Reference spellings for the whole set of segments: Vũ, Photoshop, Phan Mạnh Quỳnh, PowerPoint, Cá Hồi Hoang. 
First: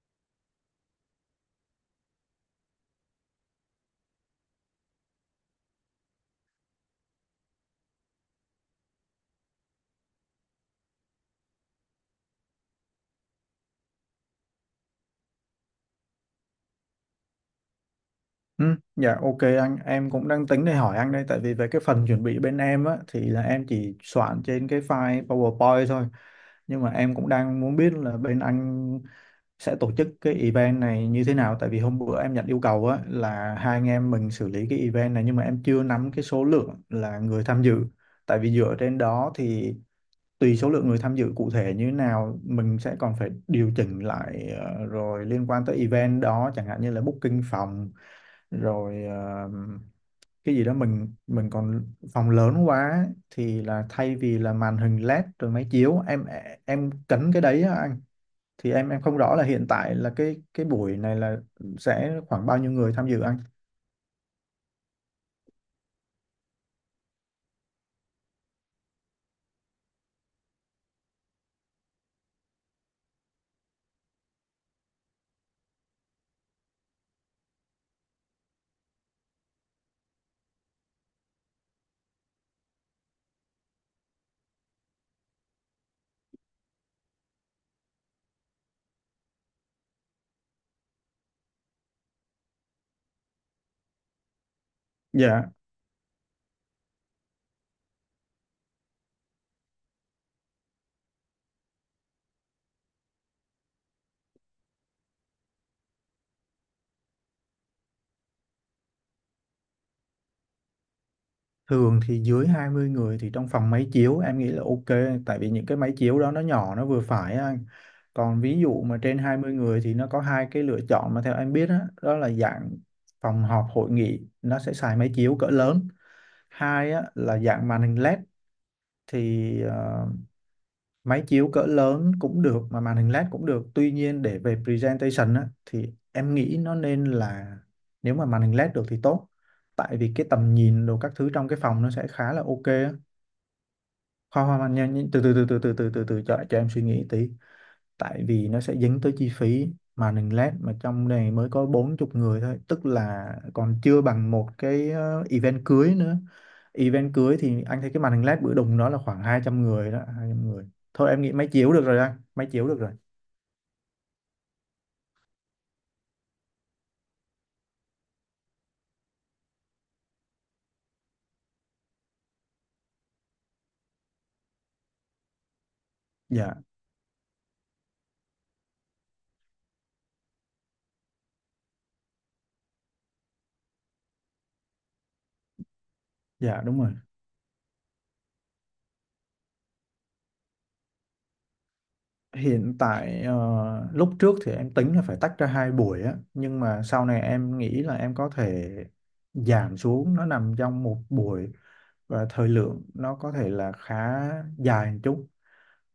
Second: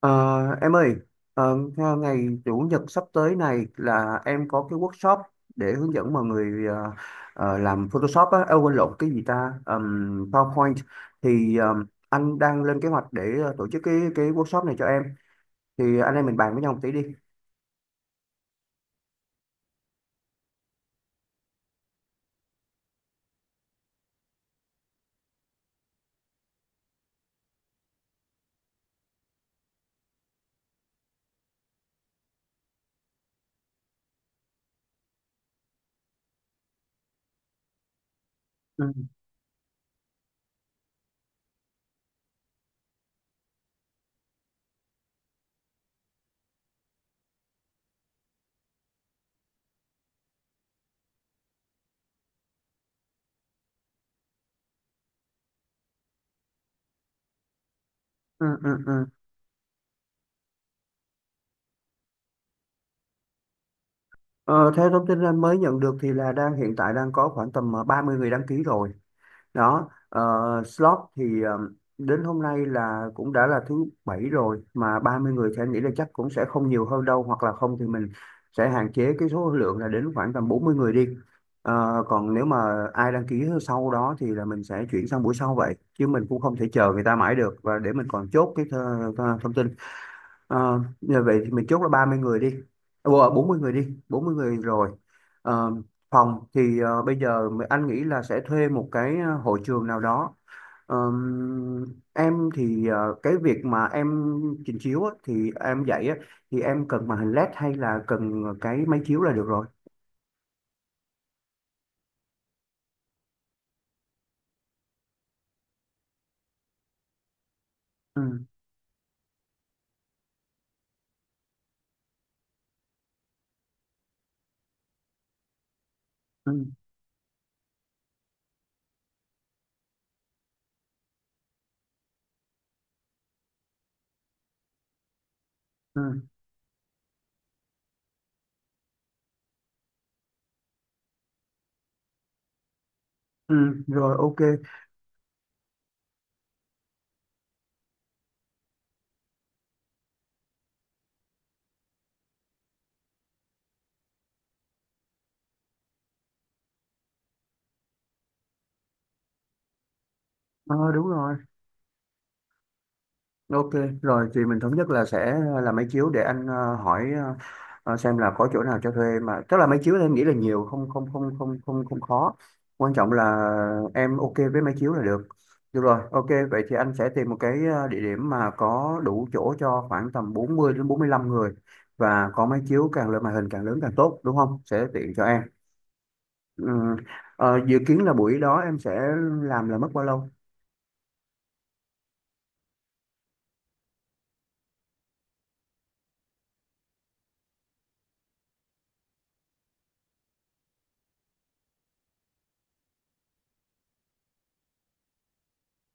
Ờ, em ơi, theo ngày Chủ nhật sắp tới này là em có cái workshop để hướng dẫn mọi người làm Photoshop á. À, quên, lộn cái gì ta? PowerPoint. Thì anh đang lên kế hoạch để tổ chức cái workshop này cho em. Thì anh em mình bàn với nhau một tí đi. Ừ. Dạ ok, anh em cũng đang tính để hỏi anh đây, tại vì về cái phần chuẩn bị bên em á thì là em chỉ soạn trên cái file PowerPoint thôi, nhưng mà em cũng đang muốn biết là bên anh sẽ tổ chức cái event này như thế nào. Tại vì hôm bữa em nhận yêu cầu á là hai anh em mình xử lý cái event này, nhưng mà em chưa nắm cái số lượng là người tham dự. Tại vì dựa Ừ, trên đó thì tùy số lượng người tham dự cụ thể như thế nào, mình sẽ còn phải điều chỉnh lại, rồi liên quan tới event đó chẳng hạn như là booking phòng rồi, cái gì đó mình còn phòng lớn quá thì là thay vì là màn hình LED rồi máy chiếu em cấn cái đấy á anh. ừ, Thì ừ, em ừ. không rõ là hiện tại là cái buổi này là sẽ khoảng bao nhiêu người tham dự anh? Ờ, theo thông tin anh mới nhận được thì là hiện tại đang có khoảng tầm 30 người đăng ký rồi. Đó, slot thì, đến hôm nay là cũng đã là thứ Bảy rồi, mà 30 người thì anh nghĩ là chắc cũng sẽ không nhiều hơn đâu, hoặc là không thì mình sẽ hạn chế cái số lượng là đến khoảng tầm 40 người đi. Còn nếu mà ai đăng ký sau đó thì là mình sẽ chuyển sang buổi sau, vậy chứ mình cũng không thể chờ người ta mãi được, và để mình còn chốt cái th th thông tin. Như vậy thì mình chốt là 30 người đi. À, quên, 40 người đi, 40 người rồi. Dạ. Ờ, phòng thì, bây giờ mà anh nghĩ là sẽ thuê một cái, hội trường nào đó. Ờm, em thì, cái việc mà em trình chiếu á, thì em dạy á, thì em cần màn hình LED hay là cần cái máy chiếu là được rồi. Thường thì dưới 20 người thì trong phòng máy chiếu em nghĩ là ok, tại vì những cái máy chiếu đó nó nhỏ, nó vừa phải á anh. Ừ, Còn ví dụ mà trên 20 người thì nó có hai cái lựa chọn mà theo em biết đó, đó là dạng phòng họp hội nghị nó sẽ xài máy chiếu cỡ lớn. ừ, Hai á, là dạng màn hình LED thì máy chiếu cỡ lớn cũng được mà màn hình LED cũng được, tuy nhiên để về presentation á, thì ừ, em nghĩ nó nên là nếu mà màn hình LED được thì tốt, tại vì cái tầm nhìn đồ các thứ trong cái phòng nó sẽ khá là ok á. ừ, rồi, ok. Khoan khoan khoan, nhanh nhanh, từ từ cho em suy nghĩ tí, tại vì nó sẽ dính tới chi phí mà mình lát, mà trong này mới có 40 người thôi, tức là còn chưa bằng một cái event cưới nữa. Event cưới thì anh thấy cái màn hình LED bữa đùng đó là khoảng 200 người đó, 200 người. Ờ, đúng Thôi em nghĩ rồi. máy chiếu được rồi anh, máy chiếu được rồi. Ok, rồi thì mình thống nhất là sẽ là máy chiếu, để anh hỏi, xem là có chỗ nào cho thuê. Mà tức là máy chiếu thì em nghĩ là nhiều, không không không không không không khó. Quan trọng là em ok với máy chiếu là được. Được rồi, ok, Dạ. vậy thì anh sẽ tìm một cái, địa điểm mà có đủ chỗ cho khoảng tầm 40 đến 45 người, và có máy chiếu càng lớn, màn hình càng lớn càng tốt, đúng không? Sẽ tiện cho em. Dạ Ừ. đúng rồi. Dự kiến là buổi đó em sẽ làm là mất bao lâu? Hiện tại, lúc trước thì em tính là phải tách ra hai buổi á, nhưng mà sau này em nghĩ là em có thể giảm xuống nó nằm trong một buổi, và thời lượng nó có thể là khá dài một chút.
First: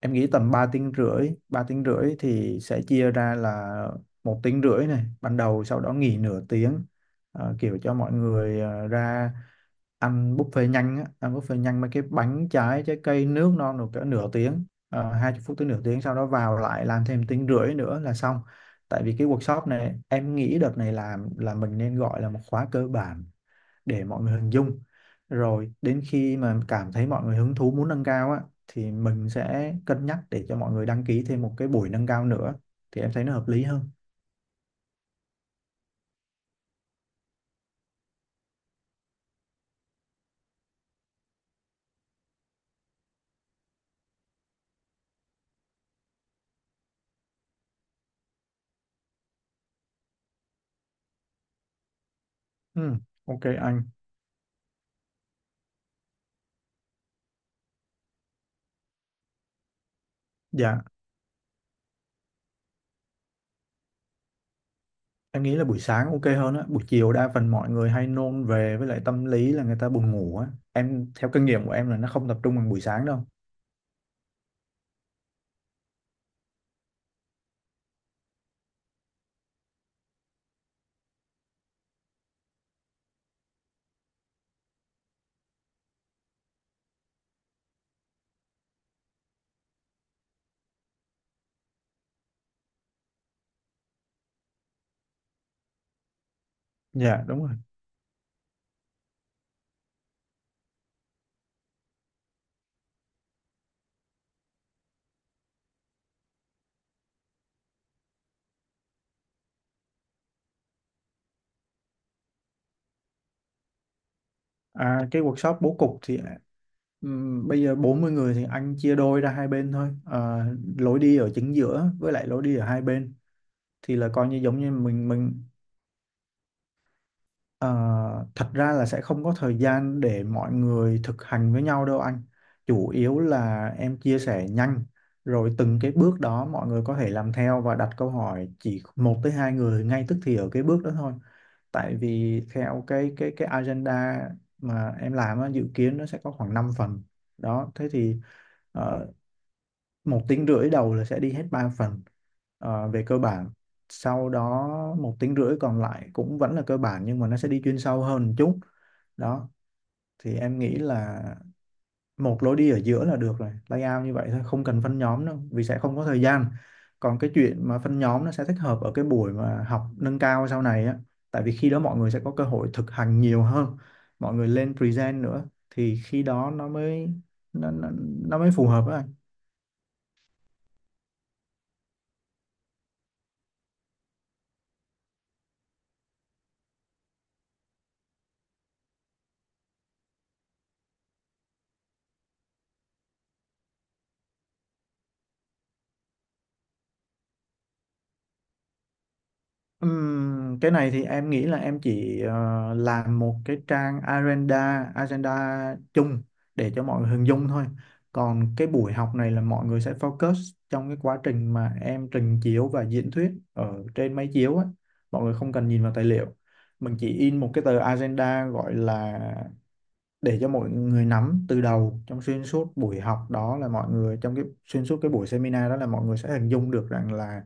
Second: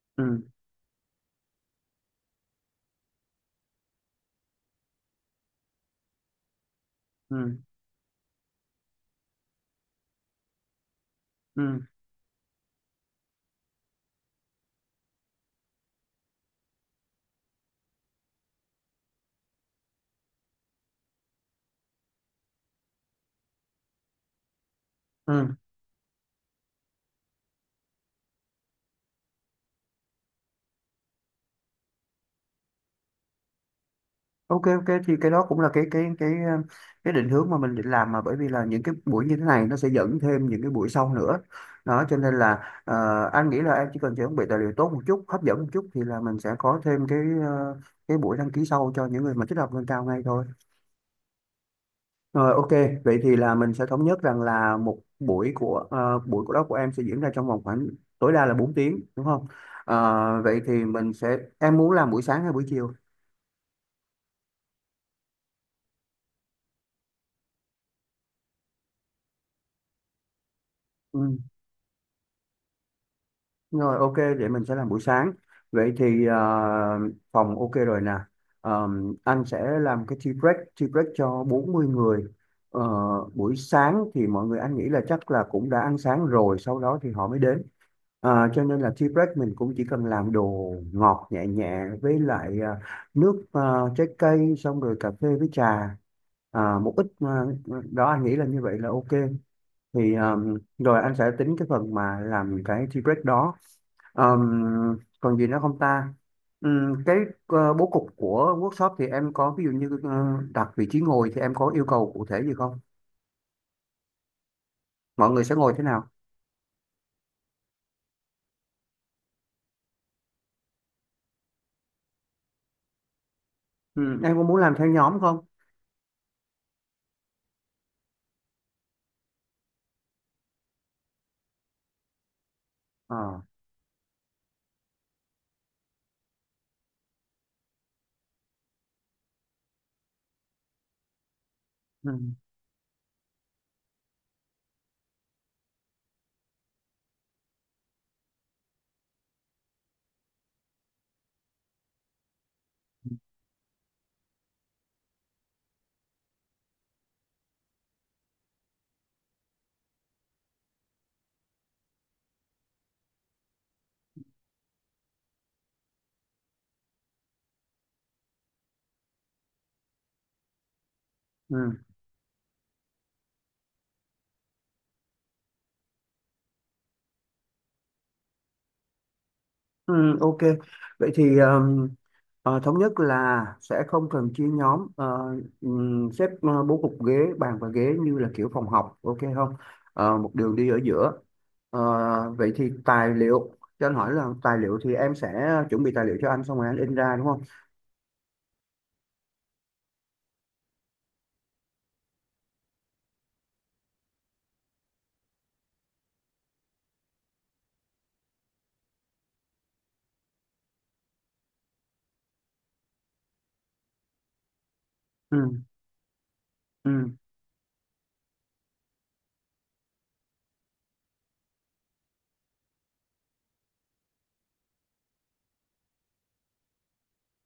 Em nghĩ Ừ. tầm 3 tiếng rưỡi, 3 tiếng rưỡi thì sẽ chia ra là một tiếng rưỡi này ban đầu, sau đó nghỉ nửa tiếng. Ừ. Kiểu cho mọi người ra ăn buffet nhanh á, ăn buffet Ừ. nhanh mấy cái bánh trái, trái cây nước non, được cỡ nửa tiếng. 20 phút tới nửa tiếng, sau đó vào lại làm thêm tiếng rưỡi nữa là xong. Tại vì cái workshop này em nghĩ đợt này làm là mình nên gọi là một khóa cơ bản để mọi người hình dung, Ừ. rồi đến khi mà cảm thấy mọi người hứng thú muốn nâng cao á thì mình sẽ cân nhắc để cho mọi người đăng ký thêm một cái buổi nâng cao nữa, thì em thấy nó hợp lý hơn. Ok, ok, thì cái đó cũng là cái định hướng mà mình định làm. Mà bởi vì là những cái buổi như thế này nó sẽ dẫn thêm những cái buổi sau nữa đó, cho nên là, anh nghĩ là em chỉ cần chuẩn bị tài liệu tốt một chút, hấp dẫn một chút, thì là mình sẽ có thêm ờ, cái buổi đăng ký sau cho những người mà thích học nâng cao ngay thôi. Rồi, ok, Ừ, vậy thì ok là mình anh. sẽ thống nhất rằng là một buổi của đó của em sẽ diễn ra trong vòng khoảng tối đa là 4 tiếng, đúng không? Vậy thì Dạ, mình sẽ em muốn làm buổi sáng hay buổi chiều? em nghĩ là buổi sáng ok hơn á. Buổi chiều đa phần mọi người hay nôn về, với lại tâm lý là người ta buồn ngủ á. Em Ừ. theo kinh nghiệm của em là nó không tập trung bằng buổi sáng đâu. Rồi, ok, vậy mình sẽ làm buổi sáng. Vậy thì, phòng ok rồi nè. Ờ, anh sẽ làm cái tea break cho 40 người. Ờ, buổi sáng thì mọi người, anh nghĩ là chắc là cũng đã ăn sáng rồi, sau đó thì họ mới đến. Cho nên là tea break mình cũng chỉ cần làm đồ ngọt nhẹ nhẹ, với lại nước, trái cây, xong rồi cà phê với trà. À, Dạ đúng rồi. Đó anh nghĩ là như vậy là ok. Thì rồi anh sẽ tính cái phần mà làm cái tea break đó. Um, còn gì nữa không ta? Cái, bố cục của workshop thì em có, ví dụ như đặt vị trí ngồi, thì em có yêu cầu cụ thể gì không, À, cái mọi người sẽ workshop bố ngồi thế cục nào? thì bây giờ 40 người thì anh chia đôi ra hai bên thôi à, lối đi ở chính giữa với lại lối đi ở hai bên, thì là Ừm, coi em như có muốn giống như làm theo mình nhóm mình không? Ờ, Thật ra là sẽ không có thời gian để mọi người thực hành với nhau đâu anh. Chủ yếu Ờ, là em chia sẻ nhanh, rồi từng cái bước đó mọi người có thể làm theo và đặt câu hỏi, chỉ một tới hai người ngay tức thì ở cái bước đó thôi. Tại ừm, vì theo cái agenda mà em làm á, dự kiến nó sẽ có khoảng 5 phần đó. Thế thì ờ, một tiếng rưỡi đầu là sẽ đi hết ba phần về cơ bản. Sau đó một tiếng rưỡi còn lại cũng vẫn là cơ bản, nhưng mà nó sẽ đi chuyên sâu hơn một chút. Đó, thì em nghĩ là một lối đi ở giữa là được rồi, layout như vậy thôi, không cần phân nhóm đâu vì sẽ không có thời gian. Còn cái chuyện mà phân nhóm nó sẽ thích hợp ở cái buổi mà học nâng cao sau này á, tại vì khi đó ừm. mọi người sẽ có cơ hội thực hành nhiều hơn, mọi người lên present nữa thì khi đó nó nó, nó mới phù hợp á anh. Ừ, ok. Vậy thì, thống nhất là sẽ không cần chia nhóm, xếp, bố cục ghế, bàn và ghế như là kiểu phòng học, ok không? Một đường đi ở giữa. Ờ, vậy thì tài liệu, cho anh hỏi là tài liệu thì em sẽ chuẩn bị tài liệu cho anh xong rồi anh in ra, đúng không? Cái này thì em nghĩ là em chỉ làm một cái trang agenda agenda chung để cho mọi người hình dung thôi. Còn cái buổi học này là mọi người sẽ focus trong cái quá trình mà em trình chiếu và diễn thuyết ở trên máy chiếu á. Mọi người Ừ, không cần nhìn vào tài liệu. Mình chỉ ừ, in một cái tờ agenda, gọi là để cho mọi người nắm từ đầu trong xuyên suốt buổi học, đó là mọi người trong cái xuyên suốt cái buổi seminar đó là mọi người sẽ hình dung được rằng là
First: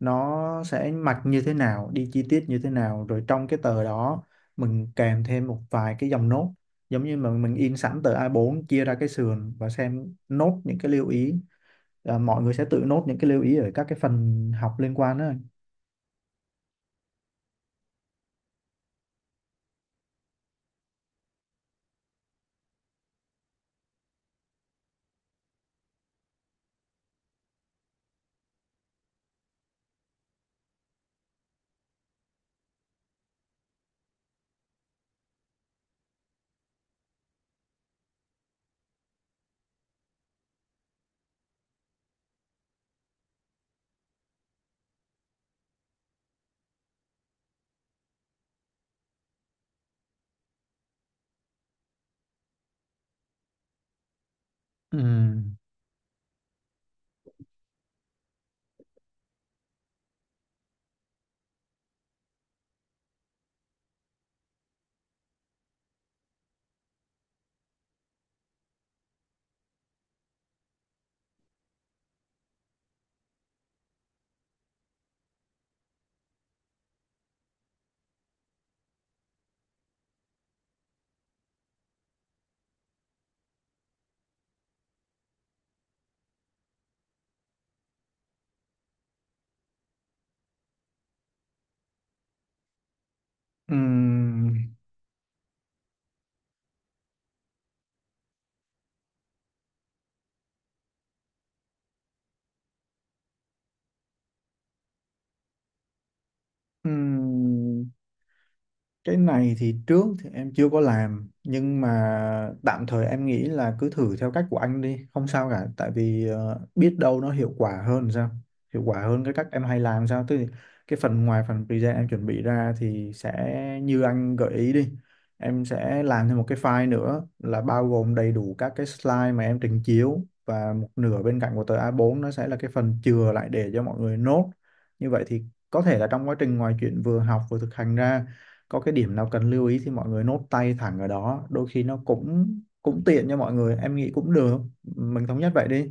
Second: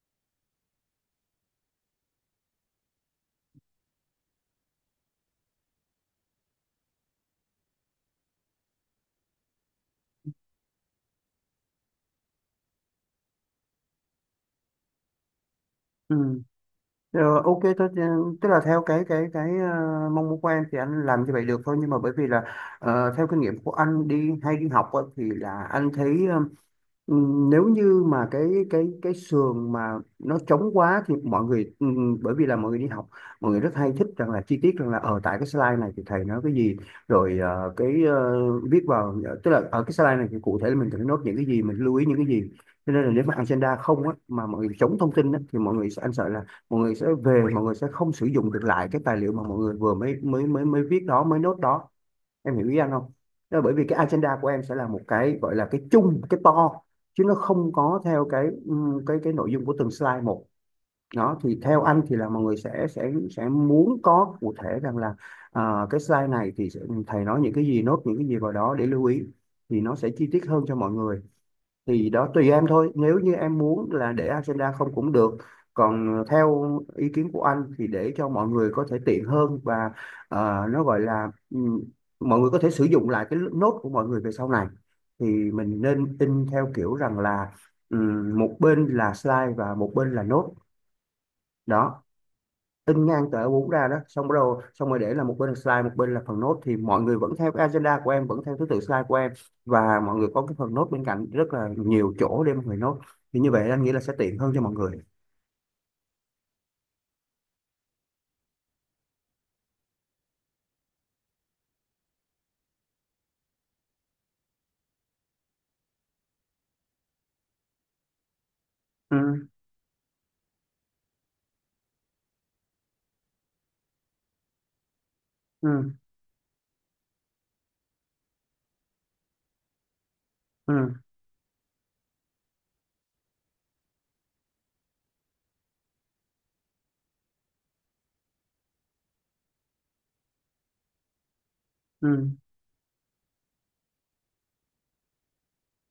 nó sẽ mặc như thế nào, đi chi tiết như thế nào, rồi trong cái tờ đó mình kèm thêm một vài cái dòng nốt, giống như mà mình in sẵn tờ A4 chia ra cái sườn và xem nốt những cái lưu ý, à, mọi người sẽ tự nốt những cái lưu ý ở các cái phần học liên quan đó. ừ. Ok thôi, tức là theo mong muốn của em thì anh làm như vậy được thôi, nhưng mà bởi vì là, theo kinh nghiệm của anh đi hay đi học á, thì là anh thấy, Ừ, nếu như mà cái sườn mà nó trống quá thì mọi người, bởi vì là mọi người đi học, mọi người rất hay thích rằng là chi tiết, rằng là ở tại cái slide này thì thầy nói cái gì, rồi viết vào, tức là ở cái slide này thì cụ thể là mình cần nốt những cái gì, mình lưu ý những cái gì, cho nên là nếu mà agenda không á, mà mọi người chống thông tin á, thì mọi người sẽ, anh sợ là mọi người sẽ về, mọi người sẽ không sử dụng được lại cái tài liệu mà mọi người vừa mới mới mới mới viết đó, mới nốt đó, em hiểu ý anh không? Đó là bởi vì cái agenda của em sẽ là Ừ. một cái gọi là cái chung, cái to, chứ nó không có theo cái nội dung của từng slide một đó. Thì theo anh thì là mọi người sẽ muốn có cụ thể, rằng là à, cái slide này thì thầy nói những cái gì, nốt những cái gì vào đó để lưu ý, thì nó sẽ chi tiết hơn cho mọi người. Thì đó, tùy em thôi. Nếu như em muốn là để agenda không cũng được, còn theo ý kiến của anh thì để cho mọi người có thể tiện hơn, và, nó gọi là, mọi người có thể sử dụng lại cái nốt của mọi người về sau này, thì mình nên in theo kiểu rằng là, một bên là slide và một bên là nốt. Đó, in ngang tờ A4 Ừ. ra đó, xong rồi để là một bên là slide, một bên là phần nốt, thì mọi người vẫn theo cái agenda của em, vẫn theo thứ tự slide của em, và mọi người có cái phần nốt bên cạnh rất là nhiều chỗ để mọi người nốt. Thì như vậy anh nghĩ là sẽ tiện hơn cho mọi người. Ừ. Cái này thì trước thì em chưa có làm, nhưng mà tạm thời em nghĩ là cứ thử theo cách của anh đi, không sao cả. Tại vì biết đâu nó hiệu quả hơn sao, hiệu quả Ừ, hơn cái cách em hay làm sao, tức là cái phần ngoài phần present em chuẩn bị ra thì sẽ như anh gợi ý đi. Em ừ, sẽ làm thêm một cái file nữa là bao gồm đầy đủ các cái slide mà em trình chiếu, ừ, và một nửa bên cạnh của tờ A4 nó sẽ là cái phần chừa lại để cho mọi người nốt. Như vậy thì có thể là trong quá trình ngoài chuyện vừa học vừa thực hành ra, có cái điểm nào cần lưu ý thì mọi người nốt tay thẳng ở đó, đôi khi nó ừ. cũng cũng tiện cho mọi người. Em nghĩ cũng được. Mình thống nhất vậy đi.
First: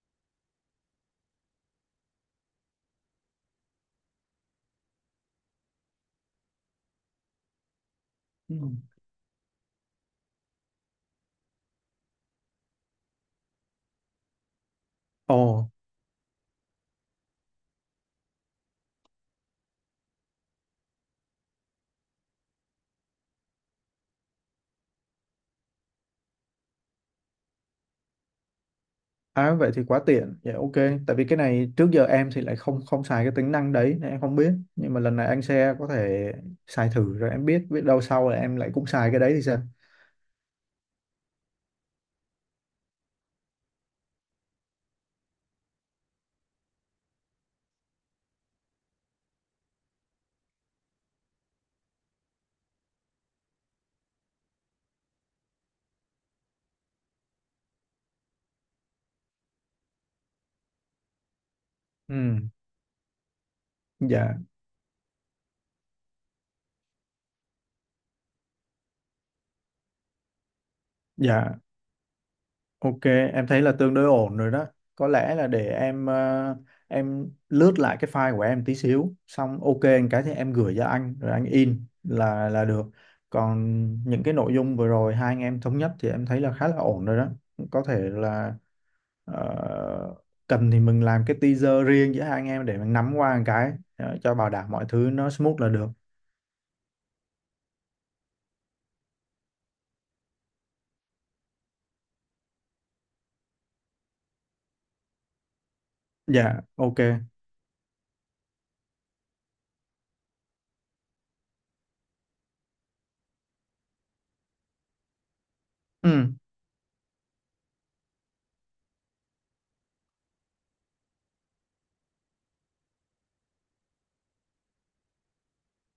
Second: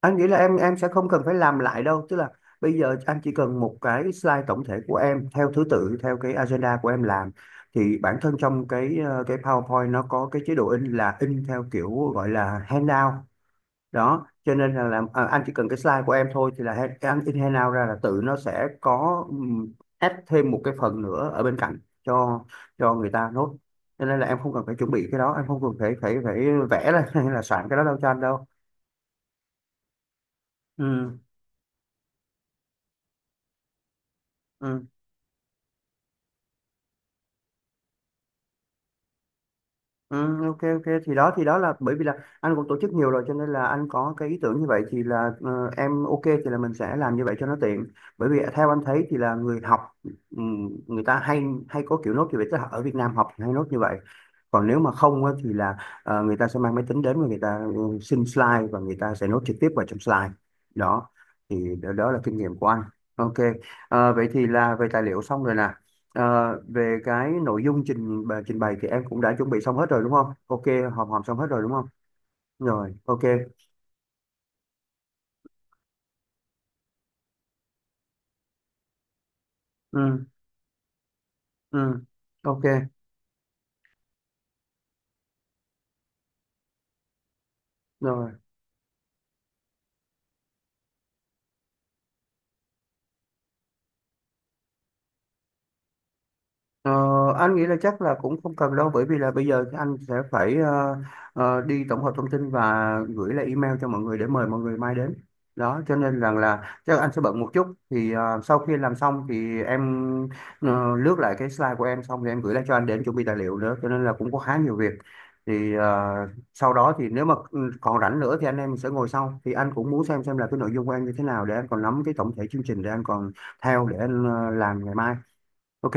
Anh nghĩ là em sẽ không cần phải làm lại đâu, tức là bây giờ anh chỉ cần một cái slide tổng thể của em theo thứ tự, theo cái agenda của em làm, thì bản thân Ừ. trong cái PowerPoint nó có cái chế độ in là in theo kiểu gọi là handout đó. Cho nên là Ồ. anh chỉ cần cái slide của em thôi, thì là cái anh in handout ra là tự nó sẽ có, add thêm một cái phần nữa ở bên cạnh cho người ta nốt. Cho nên là em không cần phải chuẩn bị cái đó, em không cần phải phải phải vẽ ra hay là soạn cái đó đâu cho anh đâu. À, vậy thì quá tiện. Dạ ok. Tại Ừ. vì cái này trước giờ em thì lại không không xài cái tính năng đấy nên em không biết, Ừ. nhưng mà lần này anh sẽ có thể xài thử rồi em biết, biết đâu sau là em lại cũng xài cái đấy thì sao. Ừ, ok, ok, thì đó, là bởi vì là anh cũng tổ chức nhiều rồi, cho nên là anh có cái ý tưởng như vậy. Thì là, em ok thì là mình sẽ làm như vậy cho nó tiện. Bởi vì theo anh thấy thì là người học, người ta hay hay có kiểu nốt như vậy, tức là ở Việt Nam học hay nốt như vậy. Còn nếu mà không á, thì là người ta sẽ mang máy tính đến, và người ta xin slide và người ta sẽ nốt trực tiếp vào trong slide đó. Thì đó, đó là kinh Ừ. nghiệm của anh. Ok. Vậy Dạ. thì là về tài liệu xong rồi nè. Ờ, về cái nội dung trình bày thì em cũng đã chuẩn bị xong hết rồi, đúng không? Ok, hòm hòm xong hết Dạ rồi đúng không? Rồi, ok, ok. em thấy là tương đối ổn rồi đó. Có lẽ là để em lướt lại cái file của em tí xíu, xong ok một cái Ừ, thì em gửi cho anh rồi anh in ừ, là ok. là được. Còn những cái nội dung vừa rồi hai anh em thống nhất thì em thấy là khá là ổn rồi đó. Có thể Rồi. là ờ, cần thì mình làm cái teaser riêng giữa hai anh em để mình nắm qua một cái, cho bảo đảm mọi thứ nó smooth là được. Ờ, anh nghĩ là chắc là cũng không cần đâu, bởi vì là bây giờ thì anh sẽ phải, đi tổng hợp thông tin và gửi lại email cho mọi người để mời mọi người mai đến đó. Cho nên rằng Dạ, là ok. chắc anh sẽ bận một chút, thì sau khi làm xong thì em, lướt lại cái slide của em xong thì em gửi lại cho anh để em chuẩn bị tài liệu nữa, cho nên là cũng có khá nhiều việc. Thì Ừ, sau đó thì nếu mà còn rảnh nữa thì anh em sẽ ngồi sau, thì anh cũng muốn xem là cái nội dung của em như thế nào, để anh còn nắm cái tổng thể chương trình, để anh còn theo, để anh làm ngày mai. Ok,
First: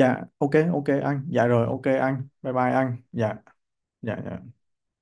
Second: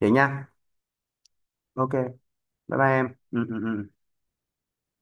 vậy nha. ok ok anh. Dạ rồi, ok Ok, anh. Bye bye bye bye anh. em. Dạ. Ừ, ừ, ừ. Dạ. Dạ.